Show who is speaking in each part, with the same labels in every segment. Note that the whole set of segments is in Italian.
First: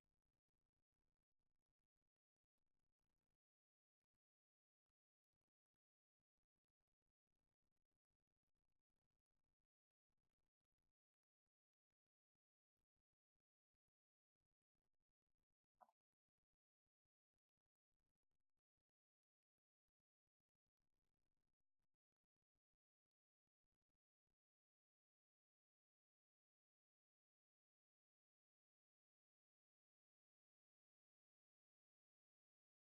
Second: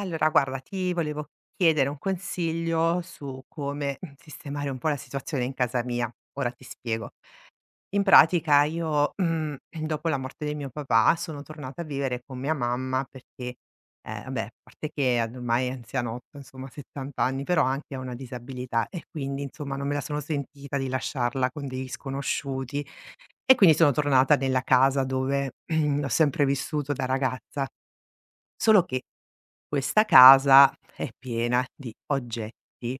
Speaker 1: Allora guarda, ti volevo chiedere un consiglio su come sistemare un po' la situazione in casa mia. Ora ti spiego. In pratica io, dopo la morte di mio papà sono tornata a vivere con mia mamma perché, vabbè, a parte che ad ormai è anzianotta, insomma, 70 anni, però anche ha una disabilità e quindi, insomma, non me la sono sentita di lasciarla con degli sconosciuti e quindi sono tornata nella casa dove ho sempre vissuto da ragazza. Solo che questa casa è piena di oggetti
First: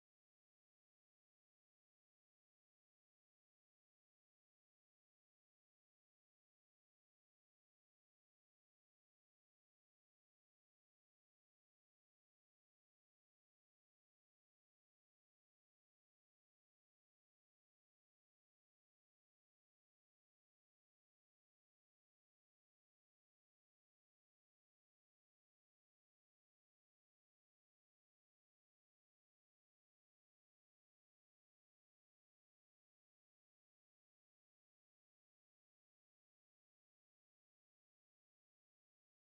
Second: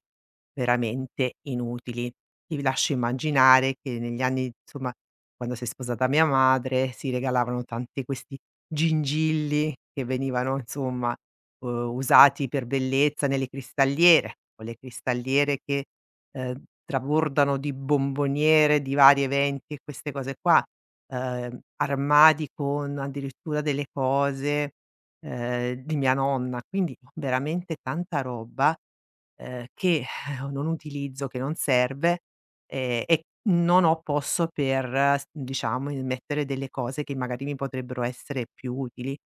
Speaker 1: veramente inutili. Ti lascio immaginare che negli anni, insomma, quando si è sposata mia madre, si regalavano tanti questi gingilli che venivano, insomma, usati per bellezza nelle cristalliere, quelle cristalliere che, trabordano di bomboniere, di vari eventi e queste cose qua, armadi con addirittura delle cose di mia nonna, quindi veramente tanta roba, che non utilizzo, che non serve, ehm, e non ho posto per s diciamo, il mettere delle cose che magari mi potrebbero essere più utili.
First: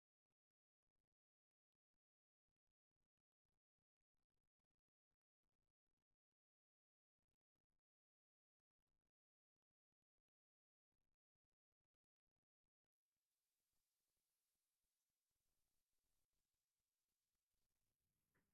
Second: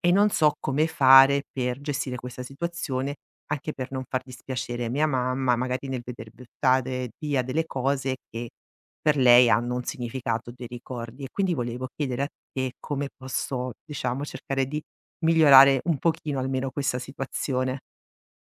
Speaker 1: E non so come fare per gestire questa situazione, anche per non far dispiacere mia mamma, magari nel veder buttare via delle cose che per lei hanno un significato, dei ricordi. E quindi volevo chiedere a te come posso, diciamo, cercare di migliorare un pochino almeno questa situazione.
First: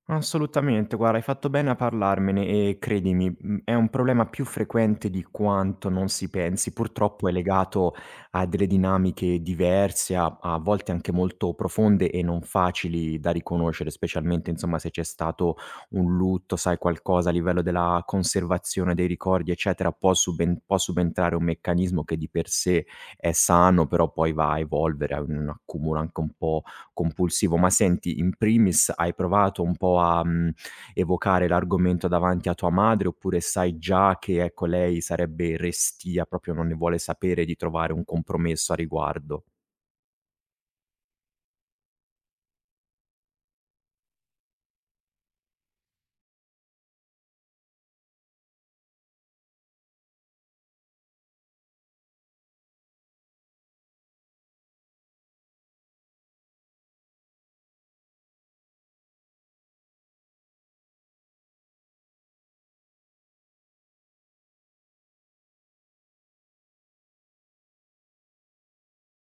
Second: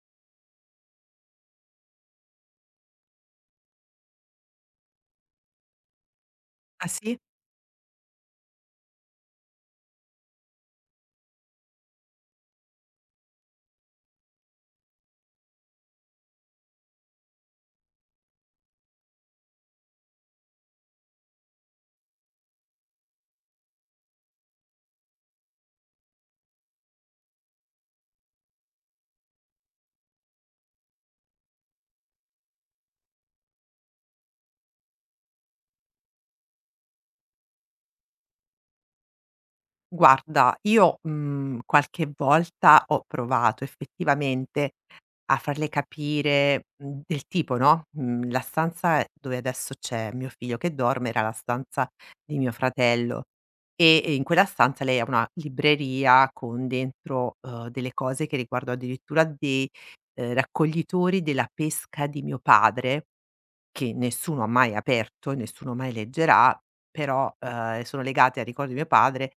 Speaker 2: Assolutamente, guarda, hai fatto bene a parlarmene e credimi, è un problema più frequente di quanto non si pensi.
Speaker 1: Ah sì?
Speaker 2: Purtroppo è legato a delle dinamiche diverse, a volte anche molto profonde e non facili da riconoscere, specialmente insomma se c'è stato un lutto, sai, qualcosa a livello della conservazione dei ricordi, eccetera, può subentrare un meccanismo che di per sé è sano, però poi va a evolvere, a un accumulo anche un po' compulsivo. Ma senti, in primis hai provato un po' a, evocare l'argomento davanti a tua madre, oppure sai già che, ecco, lei sarebbe restia, proprio non ne vuole sapere di trovare un compromesso a riguardo?
Speaker 1: Guarda, io, qualche volta ho provato effettivamente a farle capire, del tipo, no, la stanza dove adesso c'è mio figlio che dorme era la stanza di mio fratello e in quella stanza lei ha una libreria con dentro, delle cose che riguardo addirittura dei, raccoglitori della pesca di mio padre, che nessuno ha mai aperto e nessuno mai leggerà, però, sono legate al ricordo di mio padre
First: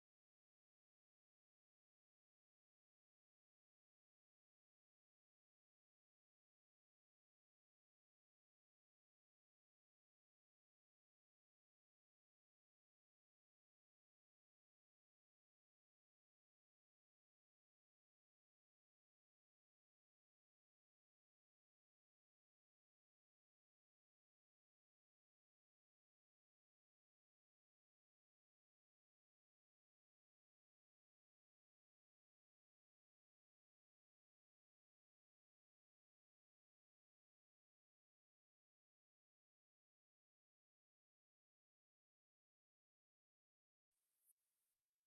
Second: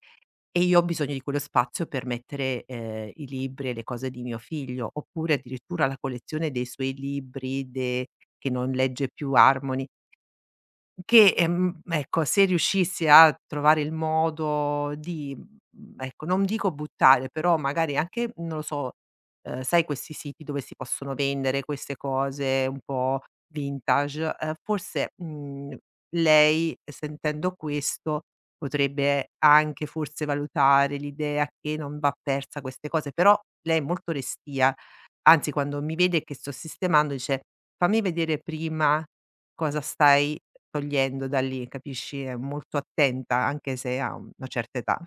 Speaker 1: e io ho bisogno di quello spazio per mettere, i libri e le cose di mio figlio, oppure addirittura la collezione dei suoi libri de che non legge più, Harmony, che, ecco, se riuscissi a trovare il modo di, ecco, non dico buttare, però magari anche, non lo so, sai questi siti dove si possono vendere queste cose un po' vintage, forse, lei sentendo questo potrebbe anche forse valutare l'idea che non va persa queste cose, però lei è molto restia. Anzi, quando mi vede che sto sistemando dice: "Fammi vedere prima cosa stai togliendo da lì", capisci? È molto attenta anche se ha una certa età.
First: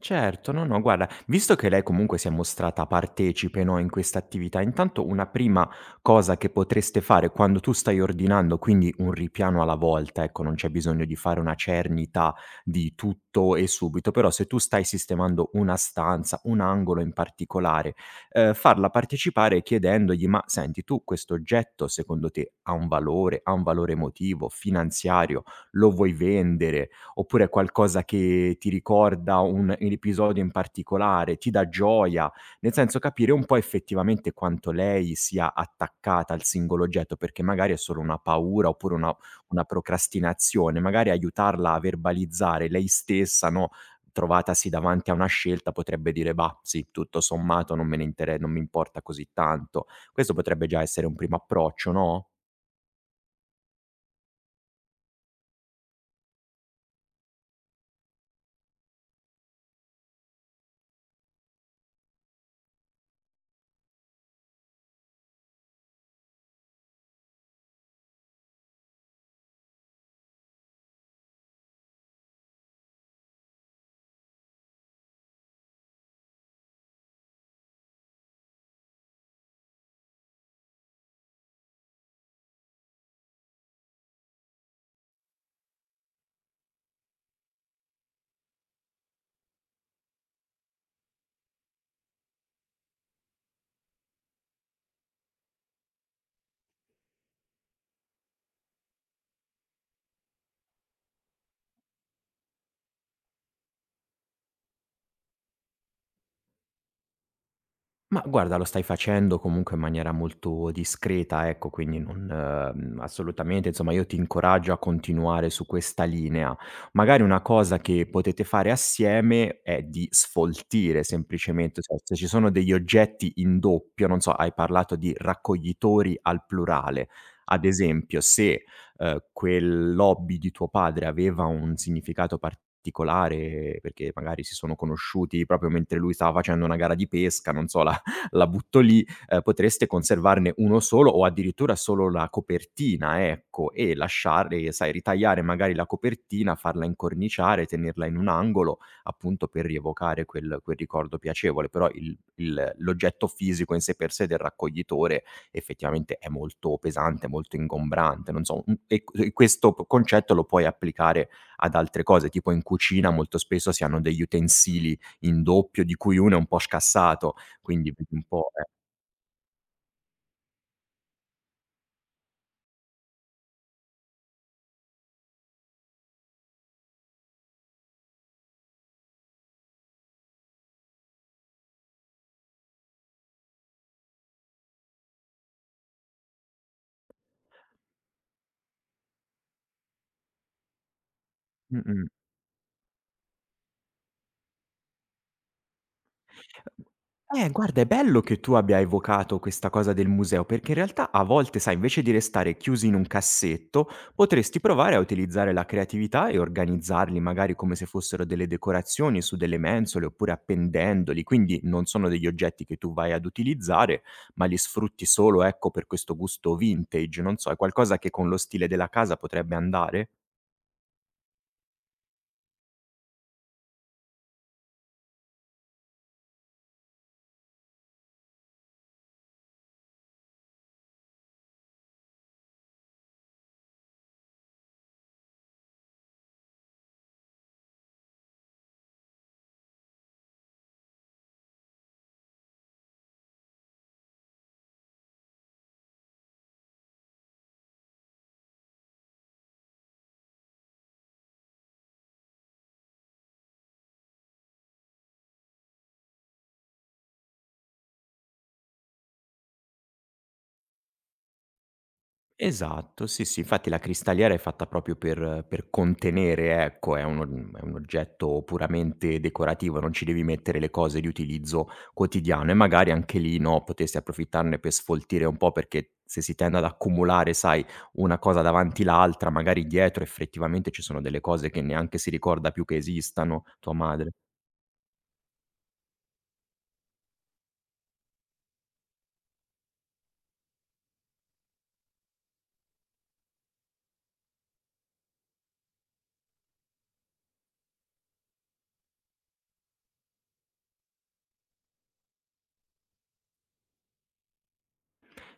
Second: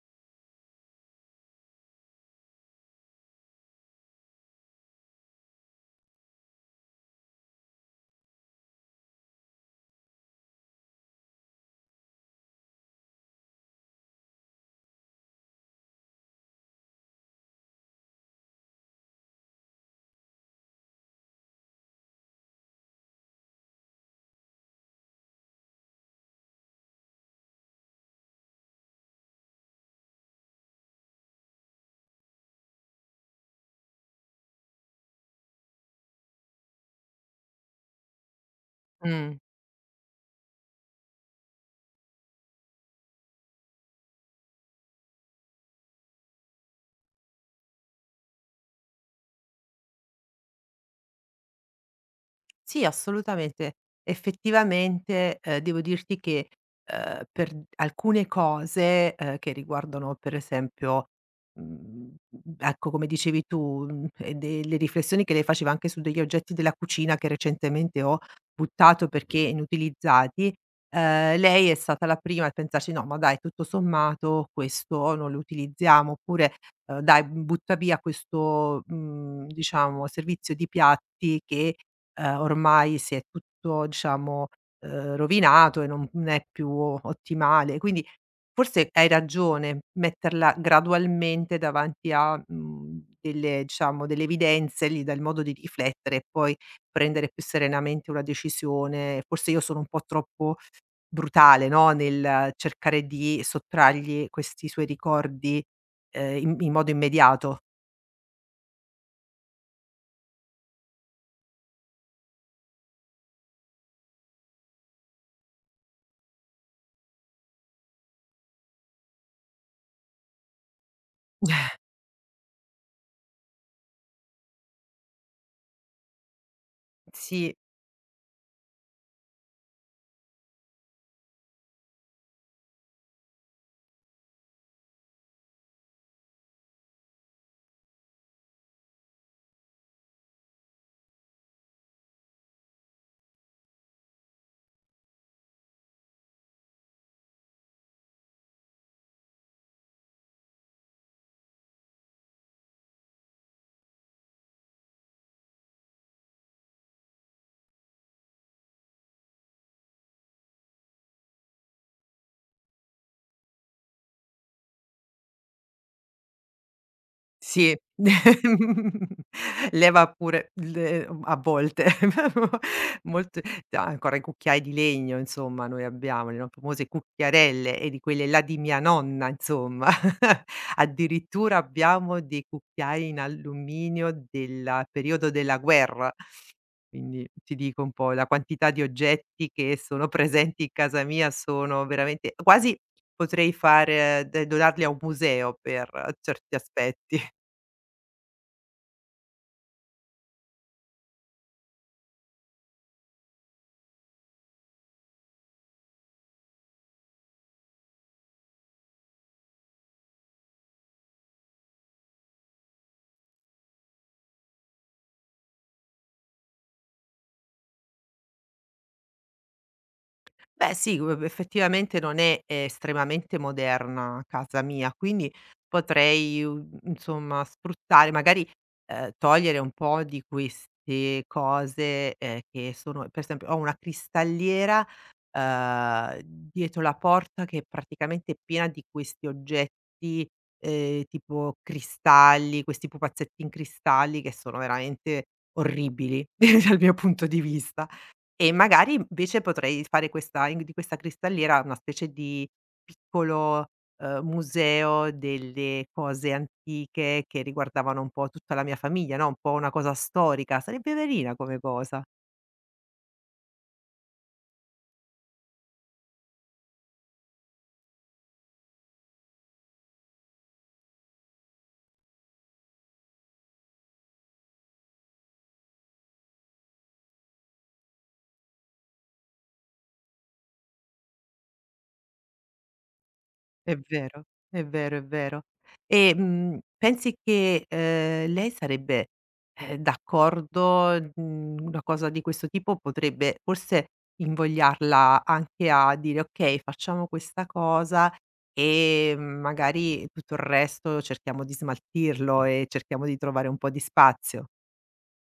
Speaker 2: Certo, no, no, guarda, visto che lei comunque si è mostrata partecipe, no, in questa attività, intanto una prima cosa che potreste fare quando tu stai ordinando, quindi un ripiano alla volta, ecco, non c'è bisogno di fare una cernita di tutto e subito, però se tu stai sistemando una stanza, un angolo in particolare, farla partecipare chiedendogli, ma senti, tu questo oggetto secondo te ha un valore emotivo, finanziario, lo vuoi vendere? Oppure qualcosa che ti ricorda un episodio in particolare, ti dà gioia, nel senso capire un po' effettivamente quanto lei sia attaccata al singolo oggetto, perché magari è solo una paura oppure una
Speaker 1: Mh.
Speaker 2: una procrastinazione, magari aiutarla a verbalizzare lei stessa, no, trovatasi davanti a una scelta potrebbe dire: "Bah, sì, tutto sommato non me ne intere non mi importa così tanto." Questo potrebbe già essere un primo approccio, no?
Speaker 1: Sì, assolutamente. Effettivamente, devo dirti che, per d alcune cose, che riguardano per esempio, mhmm, ecco come dicevi tu, e delle riflessioni che lei faceva anche su degli oggetti della cucina che recentemente ho buttato perché inutilizzati, lei è stata la prima a pensarci: "No, ma dai, tutto sommato questo non lo utilizziamo", oppure, "Dai, butta via questo, diciamo, servizio di piatti che" ormai si è tutto diciamo, rovinato e non è più ottimale. Quindi forse hai ragione, metterla gradualmente davanti a, delle diciamo delle evidenze, gli dà il modo di riflettere e poi prendere più serenamente una decisione. Forse io sono un po' troppo brutale, no, nel cercare di sottrargli questi suoi ricordi, in modo immediato.
Speaker 2: Ma guarda, lo stai facendo comunque in maniera molto discreta, ecco, quindi non, assolutamente, insomma, io ti incoraggio a continuare su questa linea. Magari una cosa che potete fare assieme è di sfoltire semplicemente, cioè, se ci sono degli oggetti in doppio, non so, hai parlato di raccoglitori al plurale.
Speaker 1: Sì.
Speaker 2: Ad esempio, se quell'hobby di tuo padre aveva un significato particolare, perché magari si sono conosciuti proprio mentre lui stava facendo una gara di pesca, non so, la butto lì, potreste conservarne 1 solo o addirittura solo la copertina, ecco, e lasciare, sai, ritagliare magari la copertina, farla incorniciare, tenerla in un angolo, appunto per rievocare quel ricordo piacevole, però il l'oggetto fisico in sé per sé del raccoglitore effettivamente è molto pesante, molto ingombrante, non so, e questo p concetto lo puoi applicare ad altre cose, tipo in cucina molto spesso si hanno degli utensili in doppio di cui uno è un po' scassato,
Speaker 1: Sì,
Speaker 2: quindi vedi un po', eh.
Speaker 1: leva pure le a volte molto da ancora i cucchiai di legno insomma noi abbiamo, le no famose cucchiarelle e di quelle là di mia nonna insomma. Addirittura abbiamo dei cucchiai in alluminio del periodo della guerra, quindi ti dico un po' la quantità di oggetti che sono presenti in casa mia sono
Speaker 2: Mh-mh.
Speaker 1: veramente quasi potrei fare de donarli a un museo per certi aspetti.
Speaker 2: Guarda, è bello che tu abbia evocato questa cosa del museo, perché in realtà a volte, sai, invece di restare chiusi in un cassetto, potresti provare a utilizzare la creatività e organizzarli magari come se fossero delle decorazioni su delle mensole, oppure appendendoli, quindi non sono degli oggetti che tu vai ad utilizzare, ma li sfrutti solo, ecco, per questo gusto vintage. Non so, è qualcosa che con lo stile della casa potrebbe andare?
Speaker 1: Beh sì, effettivamente non è estremamente moderna casa mia, quindi potrei, insomma sfruttare magari, togliere un po' di queste cose, che sono per esempio ho una cristalliera, dietro la porta che è praticamente piena di questi oggetti, tipo cristalli, questi pupazzetti in cristalli che sono veramente orribili dal mio punto di vista. E magari invece potrei fare questa in di questa cristalliera una specie di piccolo, museo delle cose antiche che riguardavano un po' tutta la mia famiglia, no, un po' una cosa storica, sarebbe carina come cosa.
Speaker 2: Esatto, sì, sì, infatti la cristalliera è fatta proprio per contenere, ecco, è un oggetto puramente decorativo, non ci devi mettere le cose di utilizzo quotidiano e magari anche lì, no, potresti approfittarne per sfoltire un po', perché se si tende ad accumulare, sai, una cosa davanti l'altra, magari dietro effettivamente ci sono delle cose che neanche si ricorda più che esistano, tua
Speaker 1: È
Speaker 2: madre.
Speaker 1: vero, è vero, è vero. E, pensi che, lei sarebbe, d'accordo, una cosa di questo tipo potrebbe forse invogliarla anche a dire: "Okay, facciamo questa cosa e magari tutto il resto cerchiamo di smaltirlo e cerchiamo di trovare un po' di spazio"?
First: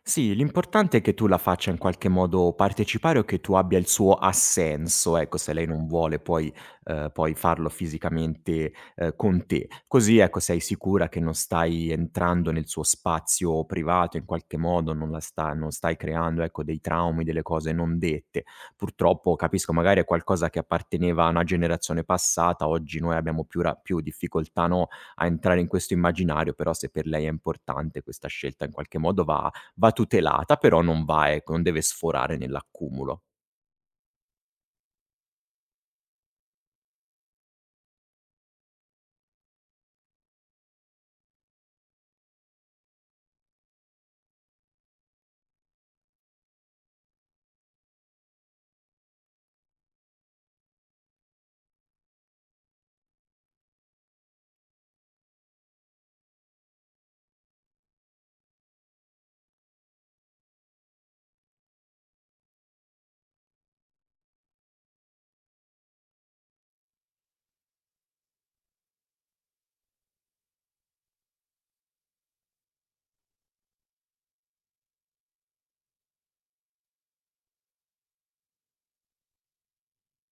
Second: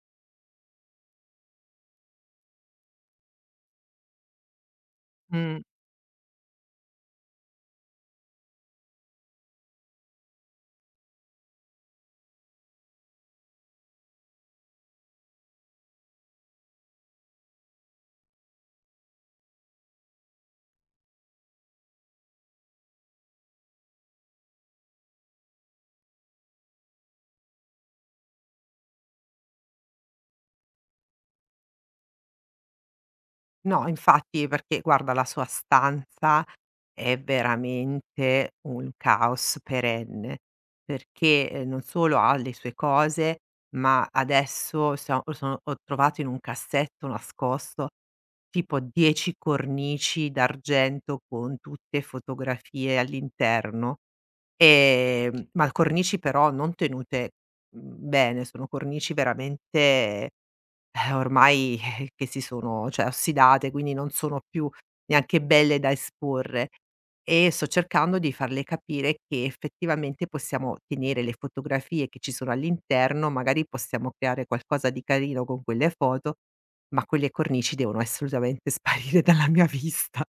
Speaker 2: Sì, l'importante è che tu la faccia in qualche modo partecipare o che tu abbia il suo assenso, ecco, se
Speaker 1: Mh.
Speaker 2: lei non vuole poi, poi farlo fisicamente, con te. Così, ecco, sei sicura che non stai entrando nel suo spazio privato in qualche modo, non stai creando, ecco, dei traumi, delle cose non dette. Purtroppo, capisco, magari è qualcosa che apparteneva a una generazione passata, oggi noi abbiamo più difficoltà, no, a entrare in questo immaginario, però se per lei è importante questa scelta in qualche modo va tutelata, però non va, ecco, non deve sforare nell'accumulo.
Speaker 1: No, infatti perché guarda la sua stanza è veramente un caos perenne, perché, non solo ha le sue cose, ma adesso sia o sono ho trovato in un cassetto nascosto tipo 10 cornici d'argento con tutte fotografie all'interno, ma cornici però non tenute, bene, sono cornici veramente ormai che si sono cioè ossidate, quindi non sono più neanche belle da esporre e sto cercando di farle capire che effettivamente possiamo tenere le fotografie che ci sono all'interno, magari possiamo creare qualcosa di carino con quelle foto, ma quelle cornici devono assolutamente sparire dalla mia vista.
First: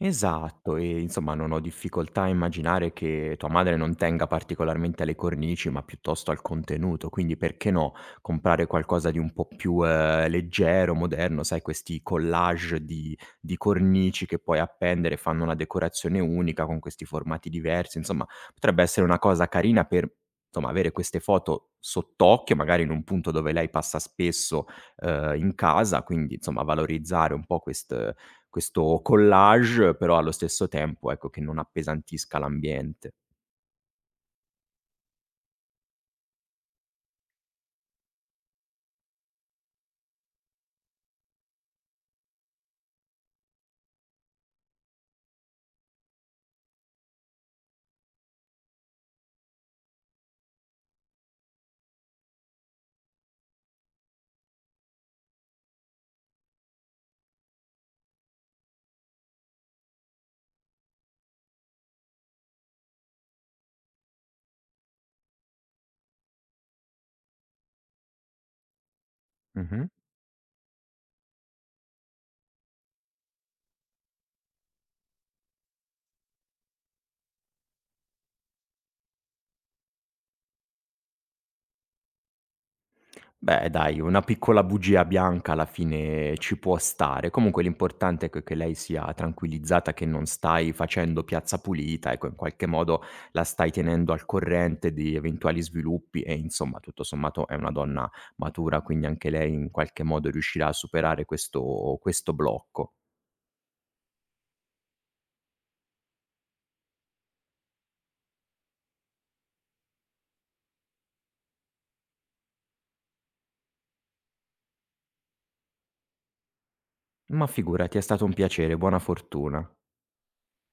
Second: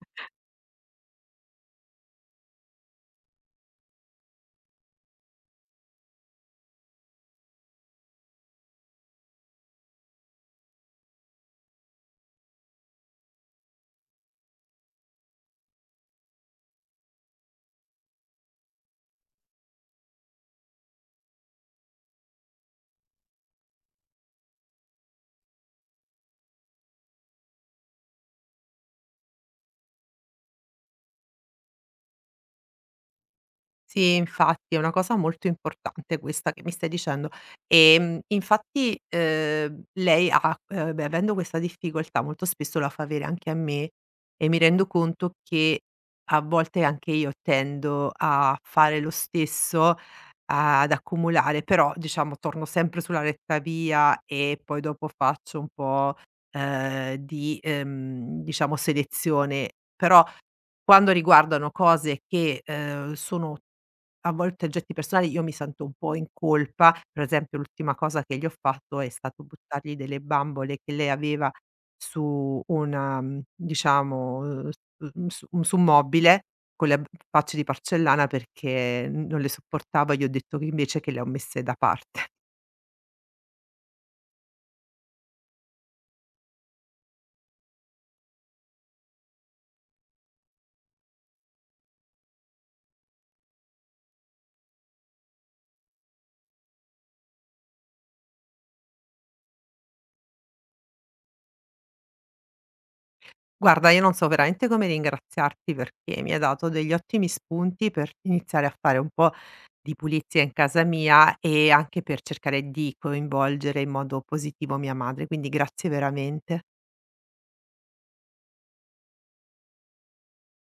Speaker 2: Esatto, e insomma non ho difficoltà a immaginare che tua madre non tenga particolarmente alle cornici, ma piuttosto al contenuto, quindi perché no, comprare qualcosa di un po' più leggero, moderno, sai, questi collage di cornici che puoi appendere, fanno una decorazione unica con questi formati diversi, insomma potrebbe essere una cosa carina per insomma, avere queste foto sott'occhio, magari in un punto dove lei passa spesso in casa, quindi insomma valorizzare un po' questo collage, però allo stesso tempo, ecco, che non appesantisca l'ambiente.
Speaker 1: Sì, infatti è una cosa molto importante questa che mi stai dicendo. Infatti, lei ha beh, avendo questa difficoltà molto spesso la fa avere anche a me e mi rendo conto che a volte anche io tendo a fare lo stesso, ad accumulare, però diciamo torno sempre sulla retta via e poi dopo faccio un po', diciamo selezione. Però quando riguardano cose che, sono a volte oggetti personali io mi sento un po' in colpa, per esempio l'ultima cosa che gli ho fatto è stato
Speaker 2: Mh-mh.
Speaker 1: buttargli delle bambole che lei aveva su una diciamo, su un mobile con le b facce di porcellana perché non le sopportavo e gli ho detto che invece che le ho messe da parte.
Speaker 2: Beh, dai, una piccola bugia bianca alla fine ci può stare. Comunque l'importante, ecco, è che lei sia tranquillizzata che non stai facendo piazza pulita, ecco, in qualche modo la stai tenendo al corrente di eventuali sviluppi e insomma, tutto sommato è una donna matura, quindi anche lei in qualche modo riuscirà a superare questo blocco.
Speaker 1: Guarda, io non so veramente come ringraziarti perché mi hai dato degli ottimi spunti per iniziare a fare un po' di pulizia in casa mia e anche per cercare di coinvolgere in modo positivo mia madre, quindi grazie veramente.
Speaker 2: Ma figurati, è stato un piacere, buona fortuna.